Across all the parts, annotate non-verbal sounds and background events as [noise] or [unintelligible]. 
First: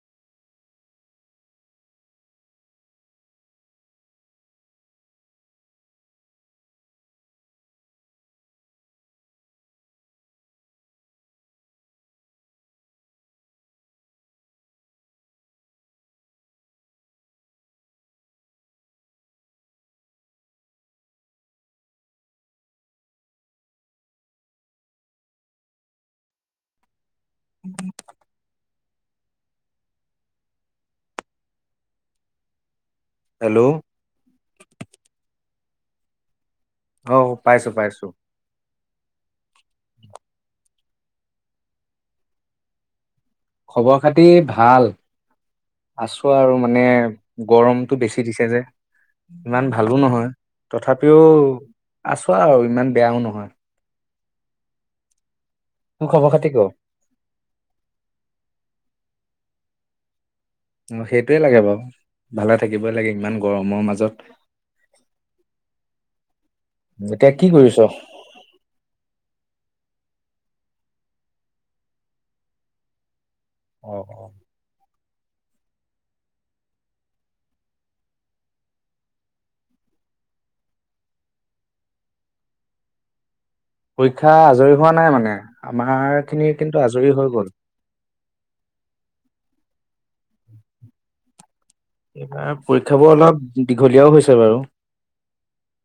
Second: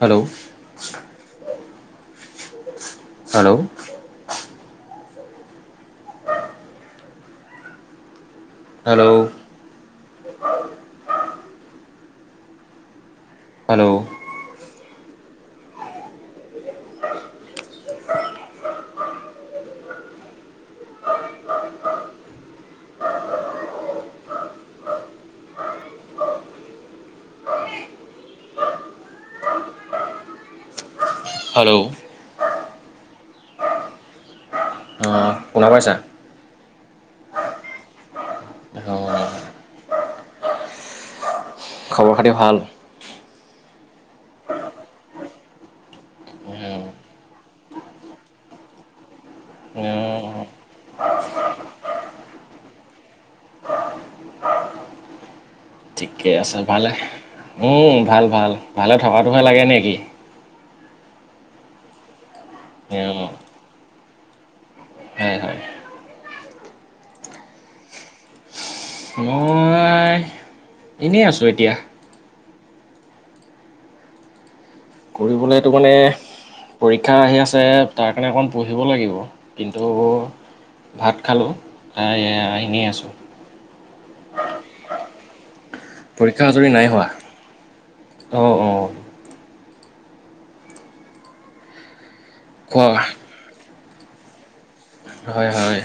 Hello hello hello hello উম hello hello অঁ শুনা পাইছা আঁহ পাইছো পাইছো অঁ খবৰ খাতি ভাল খবৰ খাতি ভাল আছো আৰু মানে গৰমতটো বেছি দিছে যে ইমান ভালো নহয় তথাপিও আছো আৰু ইমান বেয়াও নহয় তোৰ ঠিকে খবৰ খাতি ক আছে অ ভালে উম ভাল ভাল ভালে থকাতটো নালাগে নেকি অঁ সেইটোৱে লাগে বাৰু ভালে থাকিবই লাগে অঁ ইমান গৰমৰ হয় হয় মাজত এতিয়া কি কৰিছ মই এনেই আছো এতিয়া অঁ অঁ পঢ়বলৈতো মানে পৰীক্ষা আহি আছে তাৰ কাৰণে অকণ পঢ়িব লাগিব কিন্তু ভাত খালোঁ ত এনেই আছোঁ পৰীক্ষা আজৰি হোৱা নাই মানে আমাৰ খিনি পৰীক্ষা আঁজৰি কিন্তু নাই আজৰি হৈ গ'ল হোৱা অঁ অঁ এইবাৰ কোৱা পৰীক্ষাবোৰ অলপ দীঘলীয়াও হৈছে বাৰু হয় হয়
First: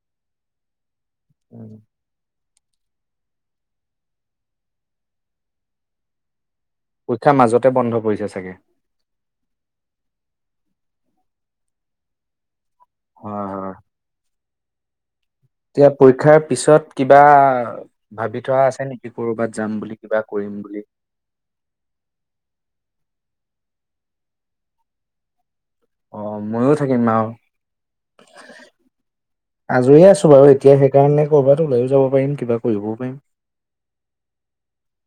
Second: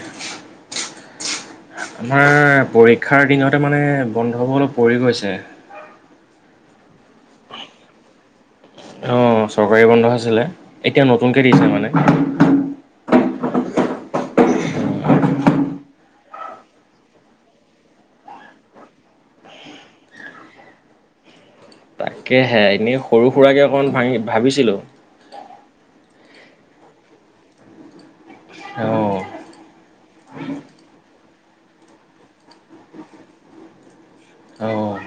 আমাৰ পৰীক্ষাৰ দিনতে মানে বন্ধ হ'ব অলপ পৰি গৈছে পক্ষীৰ মাজতে বন্ধ পৰিছে চাগে অ চৰকাৰী বন্ধ আছিলে এতিয়া নতুনকে দিছে মানে। হয় হয় এতিয়া পৰীক্ষাৰ পিছত কিবা ভাবি থোৱা আছে নেকি কৰবাত যাম বুলি কিবা কৰিম বুলি। তাকেহে এনেই সৰু সুৰাকৈ অকণ ভাঙি ভাবিছিলোঁ। অ ময়ো থাকিম আৰু অ' আজৰি আছো বাৰু এতিয়া সেইকাৰণে কৰবাত ওলাইও যাব পাৰিম কিবা কৰিবও পাৰিম। অ'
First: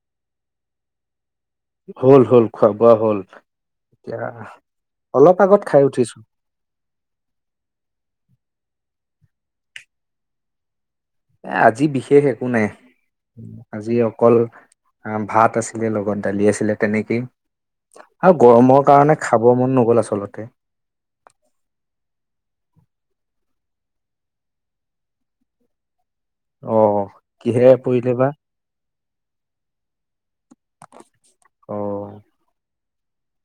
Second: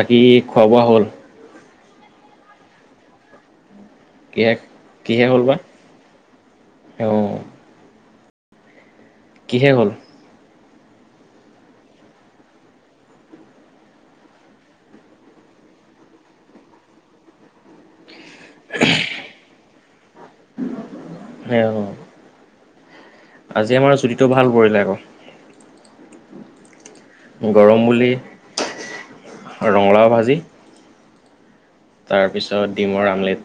বাকী খোৱা বোৱা হ'ল। হ'ল হল খোৱাাবোৱা হ'ল। এতিয়া কিহে কিহে অলপ হ'ল বা? আগত খাই উঠিছো। অ' কিহে হ'ল এ আজি বিশেষ একো নাই আজি অকল ভাত আছিলে লগত দালি আছিলে তেনেকেই আৰু গৰমৰ কাৰণে খাব মন নগ'ল আচলতে উ আজি আমাৰ জুটিটো ভাল পৰিলে আকৌ অ কিহেৰে গৰম বুলি পৰিলে বা ৰঙালাও ভাজি। অ তাৰপিছত ডিমৰ আমলেট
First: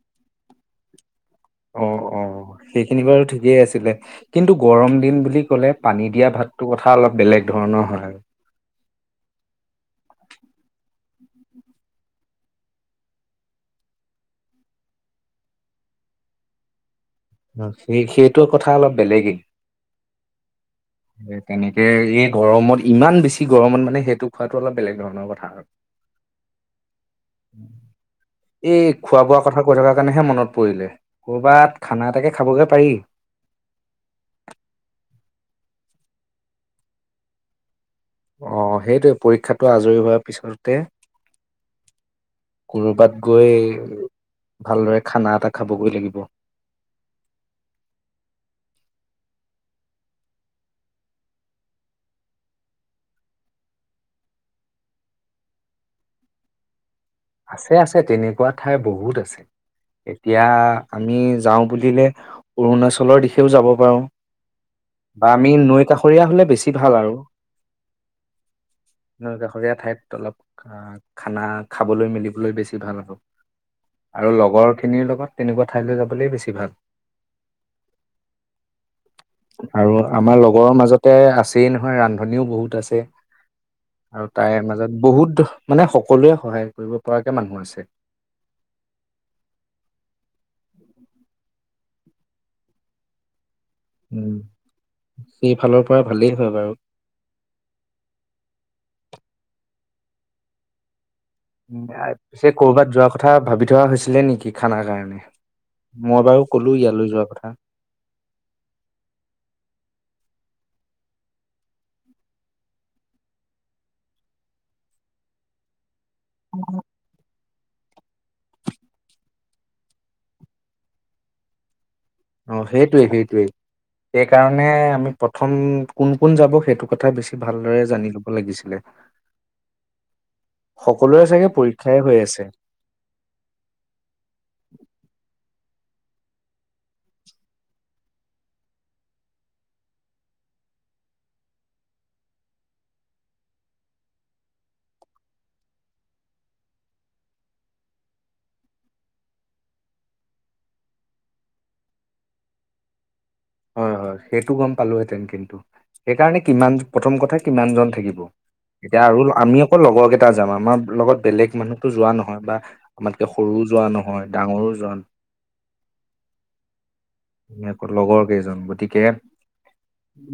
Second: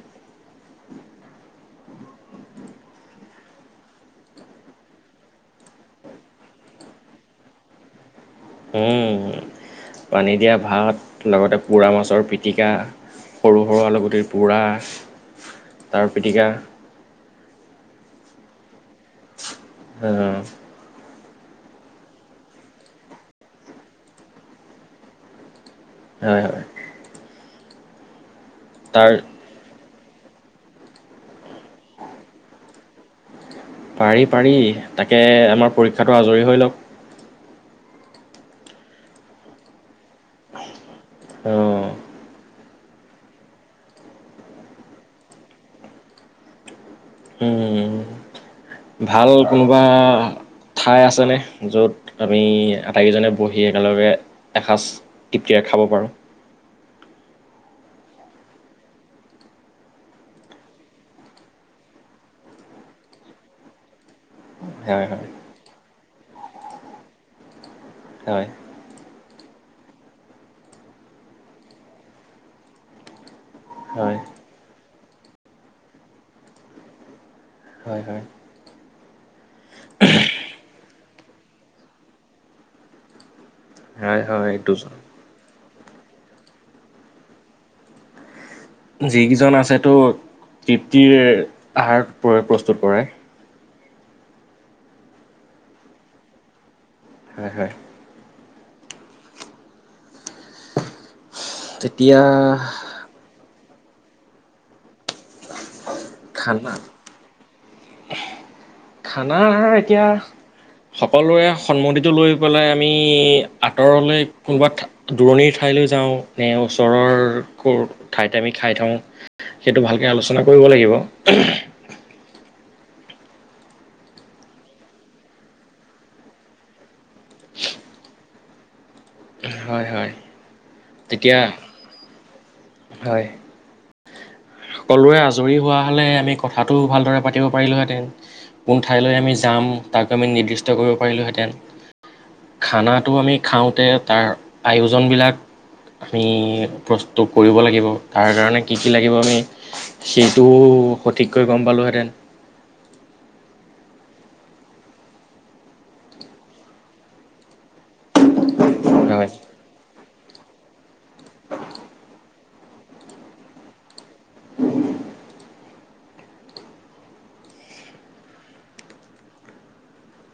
অ অ সেইখিনি বাৰু ঠিকেই আছিলে কিন্তু গৰম দিন বুলি ক'লে পানী দিয়া ভাতটোৰ কথা অলপ বেলেগ ধৰণৰ হয় আৰু। উম, পানী দিয়া ভাত লগতে পোৰা মাছৰ পিটিকা সৰু সৰু আলুগুটিৰ পোৰা তাৰ পিটিকা। সেই সেইটো কথা অলপ বেলেগেই। উম তেনেকে এই গৰমত ইমান বেছি গৰমত মানে সেইটো খোৱাাতটো অলপ বেলেগ ধৰণৰ কথা আৰু। হয় হয়। উম এই তাৰ খোৱা বোৱা কথা কৈ থকা কুৱাকানেহে মনত পৰিলে কৰ'বাত খানা এটাকে খাবগে পাৰি। পাৰি পাৰি তাকে আমাৰ পৰীক্ষাটো আজৰি হৈ লওক। আহ সেইটোে পৰীক্ষাটো আজৰি হোৱাৰ পিছতে অ কবাত গৈ ভালদৰে খানা এটা খাবগৈ লাগিব। উম ভাল কোনোবা ঠাই আছেনে য'ত আমি আটাইকেইজনে বহি একেলগে এসাঁজ তৃপ্তিৰে খাব পাৰোঁ। আছে আছে তেনেকুৱা ঠাই বহুত আছে এতিয়া আমি যাওঁ বুলিলে অৰুণাচলৰ দিশেও যাব পাৰো হয় বা হয় আমি নৈ কাষৰীয়া হলে বেছি ভাল আৰু হয় নৈ কাষৰীয়া ঠাইত অলপ খানা খাবলৈ মেলিবলৈ বেছি ভাল হ হয় আৰু লগৰ খিনিৰ লগত তেনেকুৱা ঠাইলৈ যাবলৈ বেছি ভাল হয় হয় আৰু আমাৰ লগৰৰ মাজতে আছে নহয় ৰান্ধনও বহুত আছে হয় আৰু হয় তাইৰ দুজন মাজত বহুত মানে সকলোৱে সহায় কৰিব পৰাকৈ মানুহ আছে যিকেইজন আছে তো তৃপ্তিৰ আহাৰ প্ৰ প্ৰস্তুত কৰে উম সেইফালৰ পৰা ভালেই হয় বাৰু হয় হয় তেতিয়া পিছে কৰ'বাত যোৱাৰ কথা ভাবি যোৱা হৈছিলে নেকি খানাৰ কাৰণে। মই বাৰু কলো খানা ইয়ালৈ যোৱা কথা খানা এতিয়া সকলোৰে সন্মতিটো লৈ পেলাই আমি আঁতৰলৈ কোনোবা দূৰণিৰ ঠাইলৈ যাওঁ এ ওচৰৰ ক' ঠাইতে আমি খাই থওঁ সেইটো ভালকৈ আলোচনা কৰিব লাগিব। অ সেইটোৱে সেইটোৱেই সেই কাৰনে আমি প্ৰথম কোন কোন যাব সেইটো কথা বেছি ভালদৰে জানি লব লাগিছিলে হয় হয় সকলোৰে তেতিয়া চাগে পৰীক্ষাই হৈ আছে। সকলোৱৰে আজৰি হোৱা হ'লে আমি কথাটো ভালদৰে পাতিব পাৰিলোঁহেতেন কোন ঠাইলৈ আমি যাম তাক আমি নিৰ্দিষ্ট কৰিব পাৰিলোঁহেঁতেন খানাটো আমি খাওঁতে তাৰ আয়োজনবিলাক আমি প্ৰস্তুত কৰিব লাগিব তাৰ কাৰণে কি কি লাগিব আমি সেইটো সঠিককৈ গম পালোহেঁতেন। হয় হয়, সেইটো গম পালোহেঁতেন কিন্তু। সেইকাৰণে কিমান, প্ৰথম কথা কিমান জন থাকিব। এতিয়া আৰু হয় আমি অকল লগৰ কেই টা যাম, আমাৰ লগত বেলেগ মানুহটো যোৱা নহয় বা আমাতকে সৰুও যোৱা নহয়, ডাঙৰো যোৱা, [unintelligible] লগৰ কেইজন গতিকে,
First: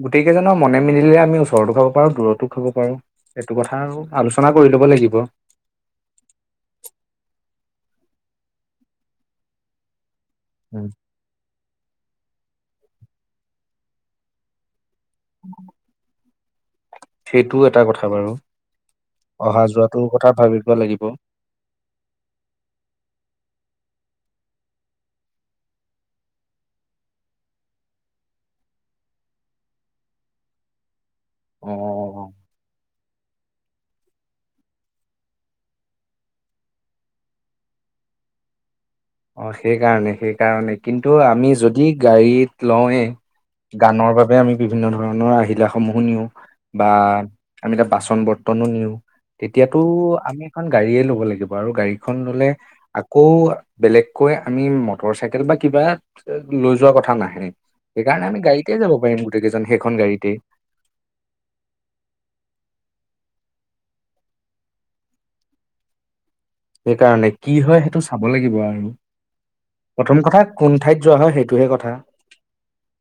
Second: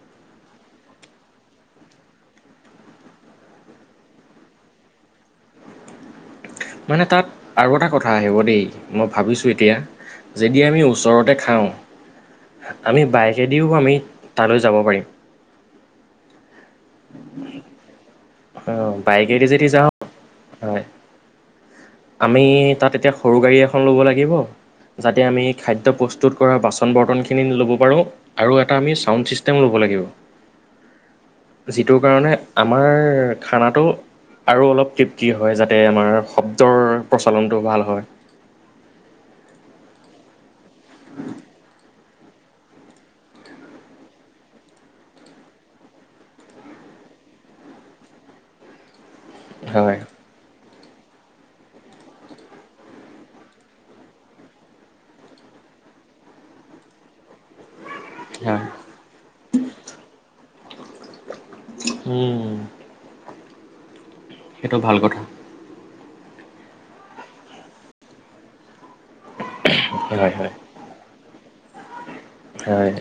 গোটেই কেইজনৰ মনে মিলিলে আমি ওচৰতো খাব পাৰো দূৰতো খাব পাৰো, এইটো কথা আৰু আলোচনা কৰি লব লাগিব। মানে তাত আৰু এটা কথা আহিব দেই, মই ভাবিছোঁ এতিয়া যদি আমি ওচৰতে খাওঁ আমি বাইকেদিও আমি তালৈ যাব পাৰিম। সেইটো এটা কথা বাৰু। অ', বাইকেদি যদি যাওঁ ভবিব হয় লাগিব। আমি তাত এতিয়া সৰু গাড়ী এখন ল'ব লাগিব যাতে আমি খাদ্য প্ৰস্তুত কৰা বাচন বৰ্তনখিনি ল'ব পাৰোঁ আৰু এটা আমি চাউণ্ড ছিষ্টেম ল'ব লাগিব। যিটোৰ কাৰণে আমাৰ খানাটো আৰু অলপ তৃপ্তি হয় যাতে আমাৰ শব্দ ৰ প্ৰচলনটো ভাল হয়। অ সেইকাৰনে সেইকাৰনে কিন্তু আমি যদি গাড়ীত লওঁয়ে গানৰ বাবে আমি বিভিন্ন ধৰণৰ আহিলা সমূহো নিওঁ বা আমি তাত বাচন-বৰ্তনো নিওঁ। তেতিয়াতো হয় আমি খন গাড়িয়ে ল'ব লাগিব আৰু গাড়ীখন ল'লে আকৌ বেলেগকৈ আমি মটৰ চাইকেল বা কিবা লৈ যোৱা কথা নাহে। সেইকাৰণে আমি হয় গাড়ীতে যাব পাৰিম গোটেই কেইজন সেইখন গাড়ীতেই। উম, সেইটো ভাল কথা। সেইকাৰণে কি হয় সেইটো চাব লাগিব আৰু। প্ৰথম হয় কথা হয় কোন ঠাইত যোৱা হয় সেই সেটোহে কথা। হয়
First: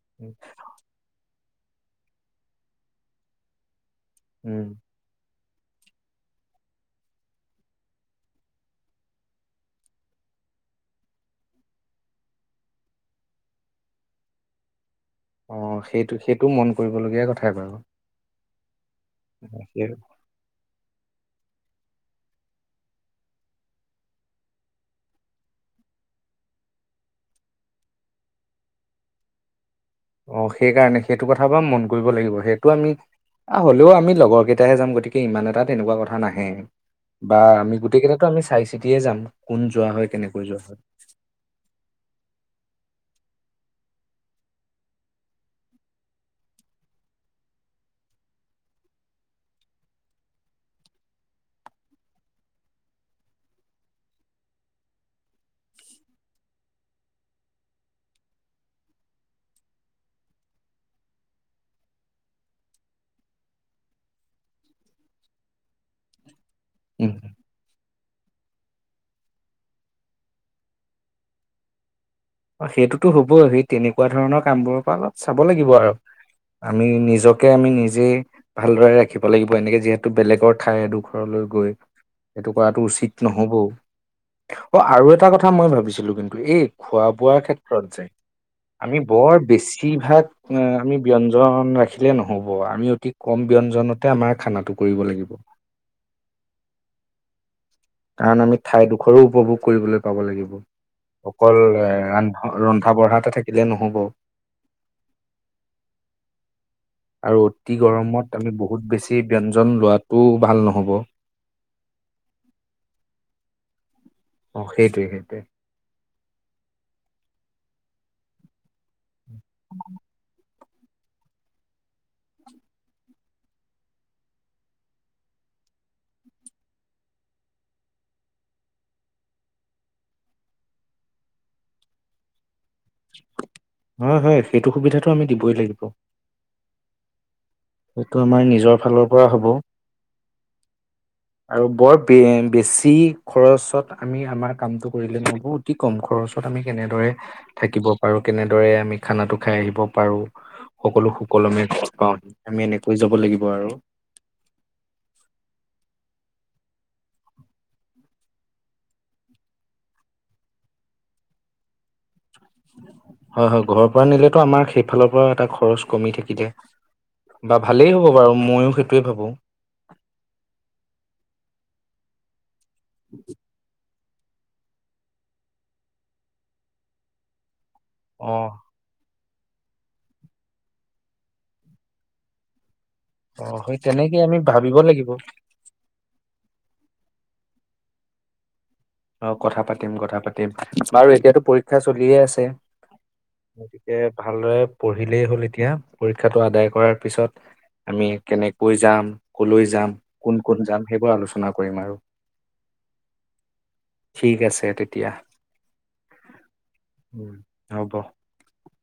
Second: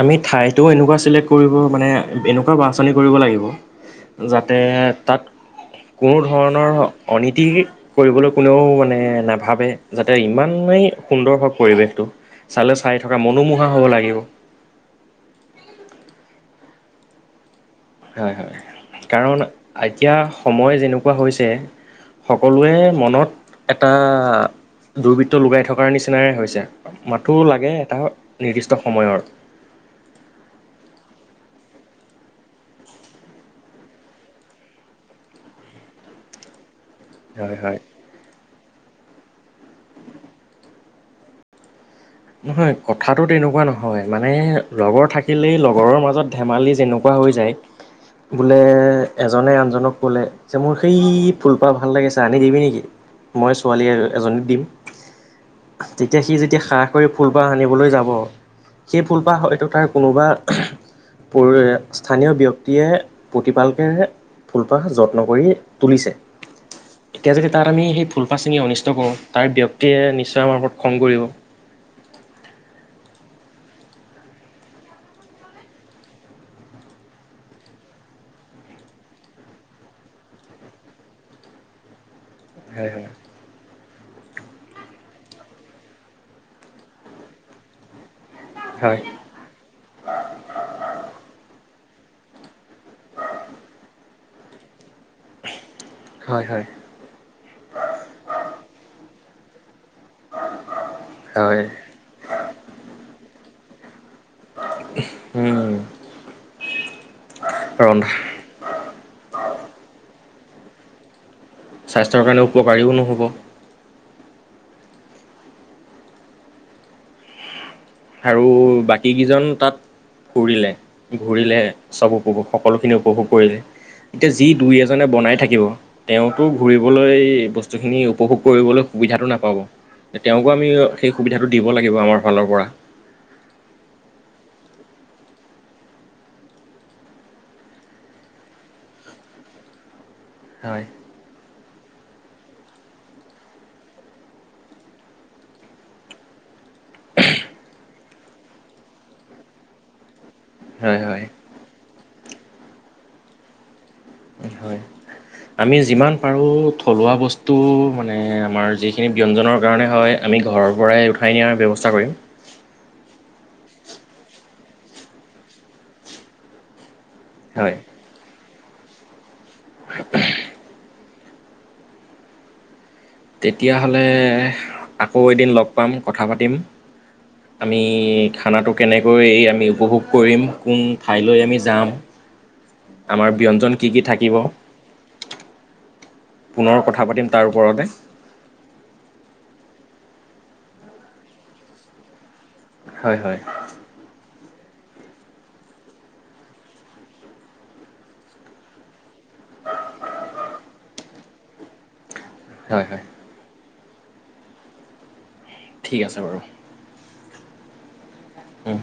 আমি ঠাইতোও এনেকুৱা চিলে কৰিব মানে এনেকুৱা বা আচনি কৰিব লাগিব যাতে উম তাত কোনো ধৰণৰ অনীতি কৰিবলৈ কোনেও মানে নাভাবে যাতে ইমানেই সুন্দৰ হওঁক পৰিৱেশটো। চালে চাই থকা মনোমোহা হ'ব লাগিব। অ' সেইটো সেইটো মন কৰিবলগীয়া কথাই বাৰু। হয় হয়। কাৰণ সেই এতিয়া সময় যেনেকুৱা কোৱা হৈছে, সকলোৱে মনত এটা দুৰ্বৃত্ত লগগাই থকাৰ নিচিনাই হৈছে মথো লাগে এটা নিৰ্দিষ্ট সময়ৰ। অ', সেইকাৰণে সেইটো কথা বাৰু মন কৰিব লাগিব। সেইটো আমি হলেও, আমি লগৰ কেইটাহে যাম। গতিকে ইমান এটা তেনেকুৱা কথা নাহে। বা হয় হয় আমি গোটেই কেইটাতো আমি চাইছো। চিতিয়ে যাম কোন যোৱা হয় কেনেকৈ যোৱা হয়। নহয় কথাটো তেনেকুৱা নহয় মানে লগৰ থাকিলেই লগৰৰ মাজত ধেমালি যেনেকুৱা হৈ যায় বোলে এজনে আনজনক ক'লে যে, মোৰ সেই ফুলপাহ ভাল লাগিছে, আনি দিবি নেকি, মই ছোৱালী এজনীক দিম। তেতিয়া সি যেতিয়া শাক কৰি ফুলপাহ সনিবলৈ যাব। সেই ফুলপাহ হয়তো তাৰ কোনোবা স্থানীয় ব্যক্তিয়ে প্ৰতিপালকে ফুলপাহ যত্ন কৰি তুলিছে। উম, এতিয়া যদি তাত আমি সেই ফুলপা চেঙি অনিষ্ট কৰোঁ। তাৰ ব্যক্তিয়ে নিশ্চয় আমাৰ ওপৰত খং কৰিব। সেইটোতো হবই সি তেনেকুৱা ধৰণৰ কামবোৰৰ পৰা অলপ চাব লাগিব আৰু, আমি নিজকে আমি নিজেই ভালদৰে ৰাখিব লাগিব। এনেকে যিহেতু বেলেগৰ ঠাই এডোখৰলৈ গৈ এইটো কৰাটো হয় হয় উচিত নহবও। অ, আৰু এটা কথা মই ভাবিছিলো কিন্তু এই খোৱা বোৱাৰ ক্ষেত্ৰত যায়। হয় আমি বৰ বেছিভাগ আমি ব্যয়ঞ্জন ৰাখি ৰাখিলে নহ'ব আমি অতি কম ব্যঞ্জনতে আমাৰ খানাটো কৰিব লাগিব হয় হয় কাৰণ আমি ঠাইডোখৰো উপভোগ কৰিবলৈ থাকিব লাগিব। অকল, হয় এন্ধ ৰন্ধা বঢ়া এটা থাকিব। থিলে নহ'ব। উম, আৰু অতি ৰন্ধা গৰমত আমি বহুত বেছি ব্যয়ঞ্জন লোৱাাতটো ভাল নহ'ব। স্বাস্থ্যৰ কাৰণে উপকাৰীও নহ'ব। অ, সেইটোৱে সেইটোৱে। আৰু? বাকীকেইজন তাত ফুৰিলে। ঘূৰিলে চব উপভোগ সকলোখিনি উপভোগ কৰিলে এতিয়া যি দুই এজনে বনাই থাকিব তেওঁতো ঘূৰিবলৈ বস্তুখিনি উপভোগ কৰিবলৈ সুবিধাটো নাপাব। তেওঁকো আমি সেই সুবিধাটো দিব লাগিব আমাৰ ফালৰ পৰা। হয়, হয়। সেইটো সুবিধাটো আমি দিবই লাগিব। সেইটো আমাৰ নিজৰ ফালৰ পৰা হ'ব। হয়। আৰু বৰ বে বেছি খৰচত আমি আমাৰ কামটো কৰিলে নোৱাৰব। অতি কম খৰচত আমি কেনেদৰে থাকিব পাৰোঁ। কেনেদৰে আমি খানাটো খাই আহিব পাৰোঁ। হয়, সকলো হয়। সুকলমে খজ পাওঁ আহি। আমি এনেকৈ যাব লাগিব আৰু। হয়। আমি যিমান পাৰোঁ থলুৱা বস্তু মানে আমাৰ যিখিনি ব্যঞ্জনৰ কাৰণে হয়। আমি ঘৰৰ পৰাই উঠাই নিয়াৰ ব্যৱস্থা কৰিম। হয়, হয়। ঘৰৰ পৰা নিলেতো আমাৰ সেইফালৰ পৰাও এটা খৰচ কমি থাকিলে। বা হয়। ভালেই হ'ব বাৰু মইো। সেইটোৱে ভাবোঁ। [unintelligible] তেতিয়াহ'লে আকৌ এদিন লগ পাম কথা পাতিম। আমি অ খানাটো কেনেক [unintelligible] আমি উপভোগ কৰিম কোন ঠাইলৈ আমি যাম। আমাৰ অ ব্যঞ্জন সেই কি কি তেনেকে থাকিব আমি ভাবিব লাগিব পুনৰ কথা পাতিম তাৰ ওপৰতে অ কথা পাতিম কথা পাতিম বাৰু এতিয়াতো পৰীক্ষা চলিয়ে আছে হয় হয় গতিকে ভালদৰে পঢ়িলেই হ'ল এতিয়া পৰীক্ষাটো আদায় কৰাৰ পিছত আমি কেনেকৈ যাম কলৈ যাম কোন কোন যাম সেইবোৰ আলোচনা কৰিম আৰু হয় হয় ঠিক আছে তেতিয়া ঠিক আছে বাৰু উম হব অহ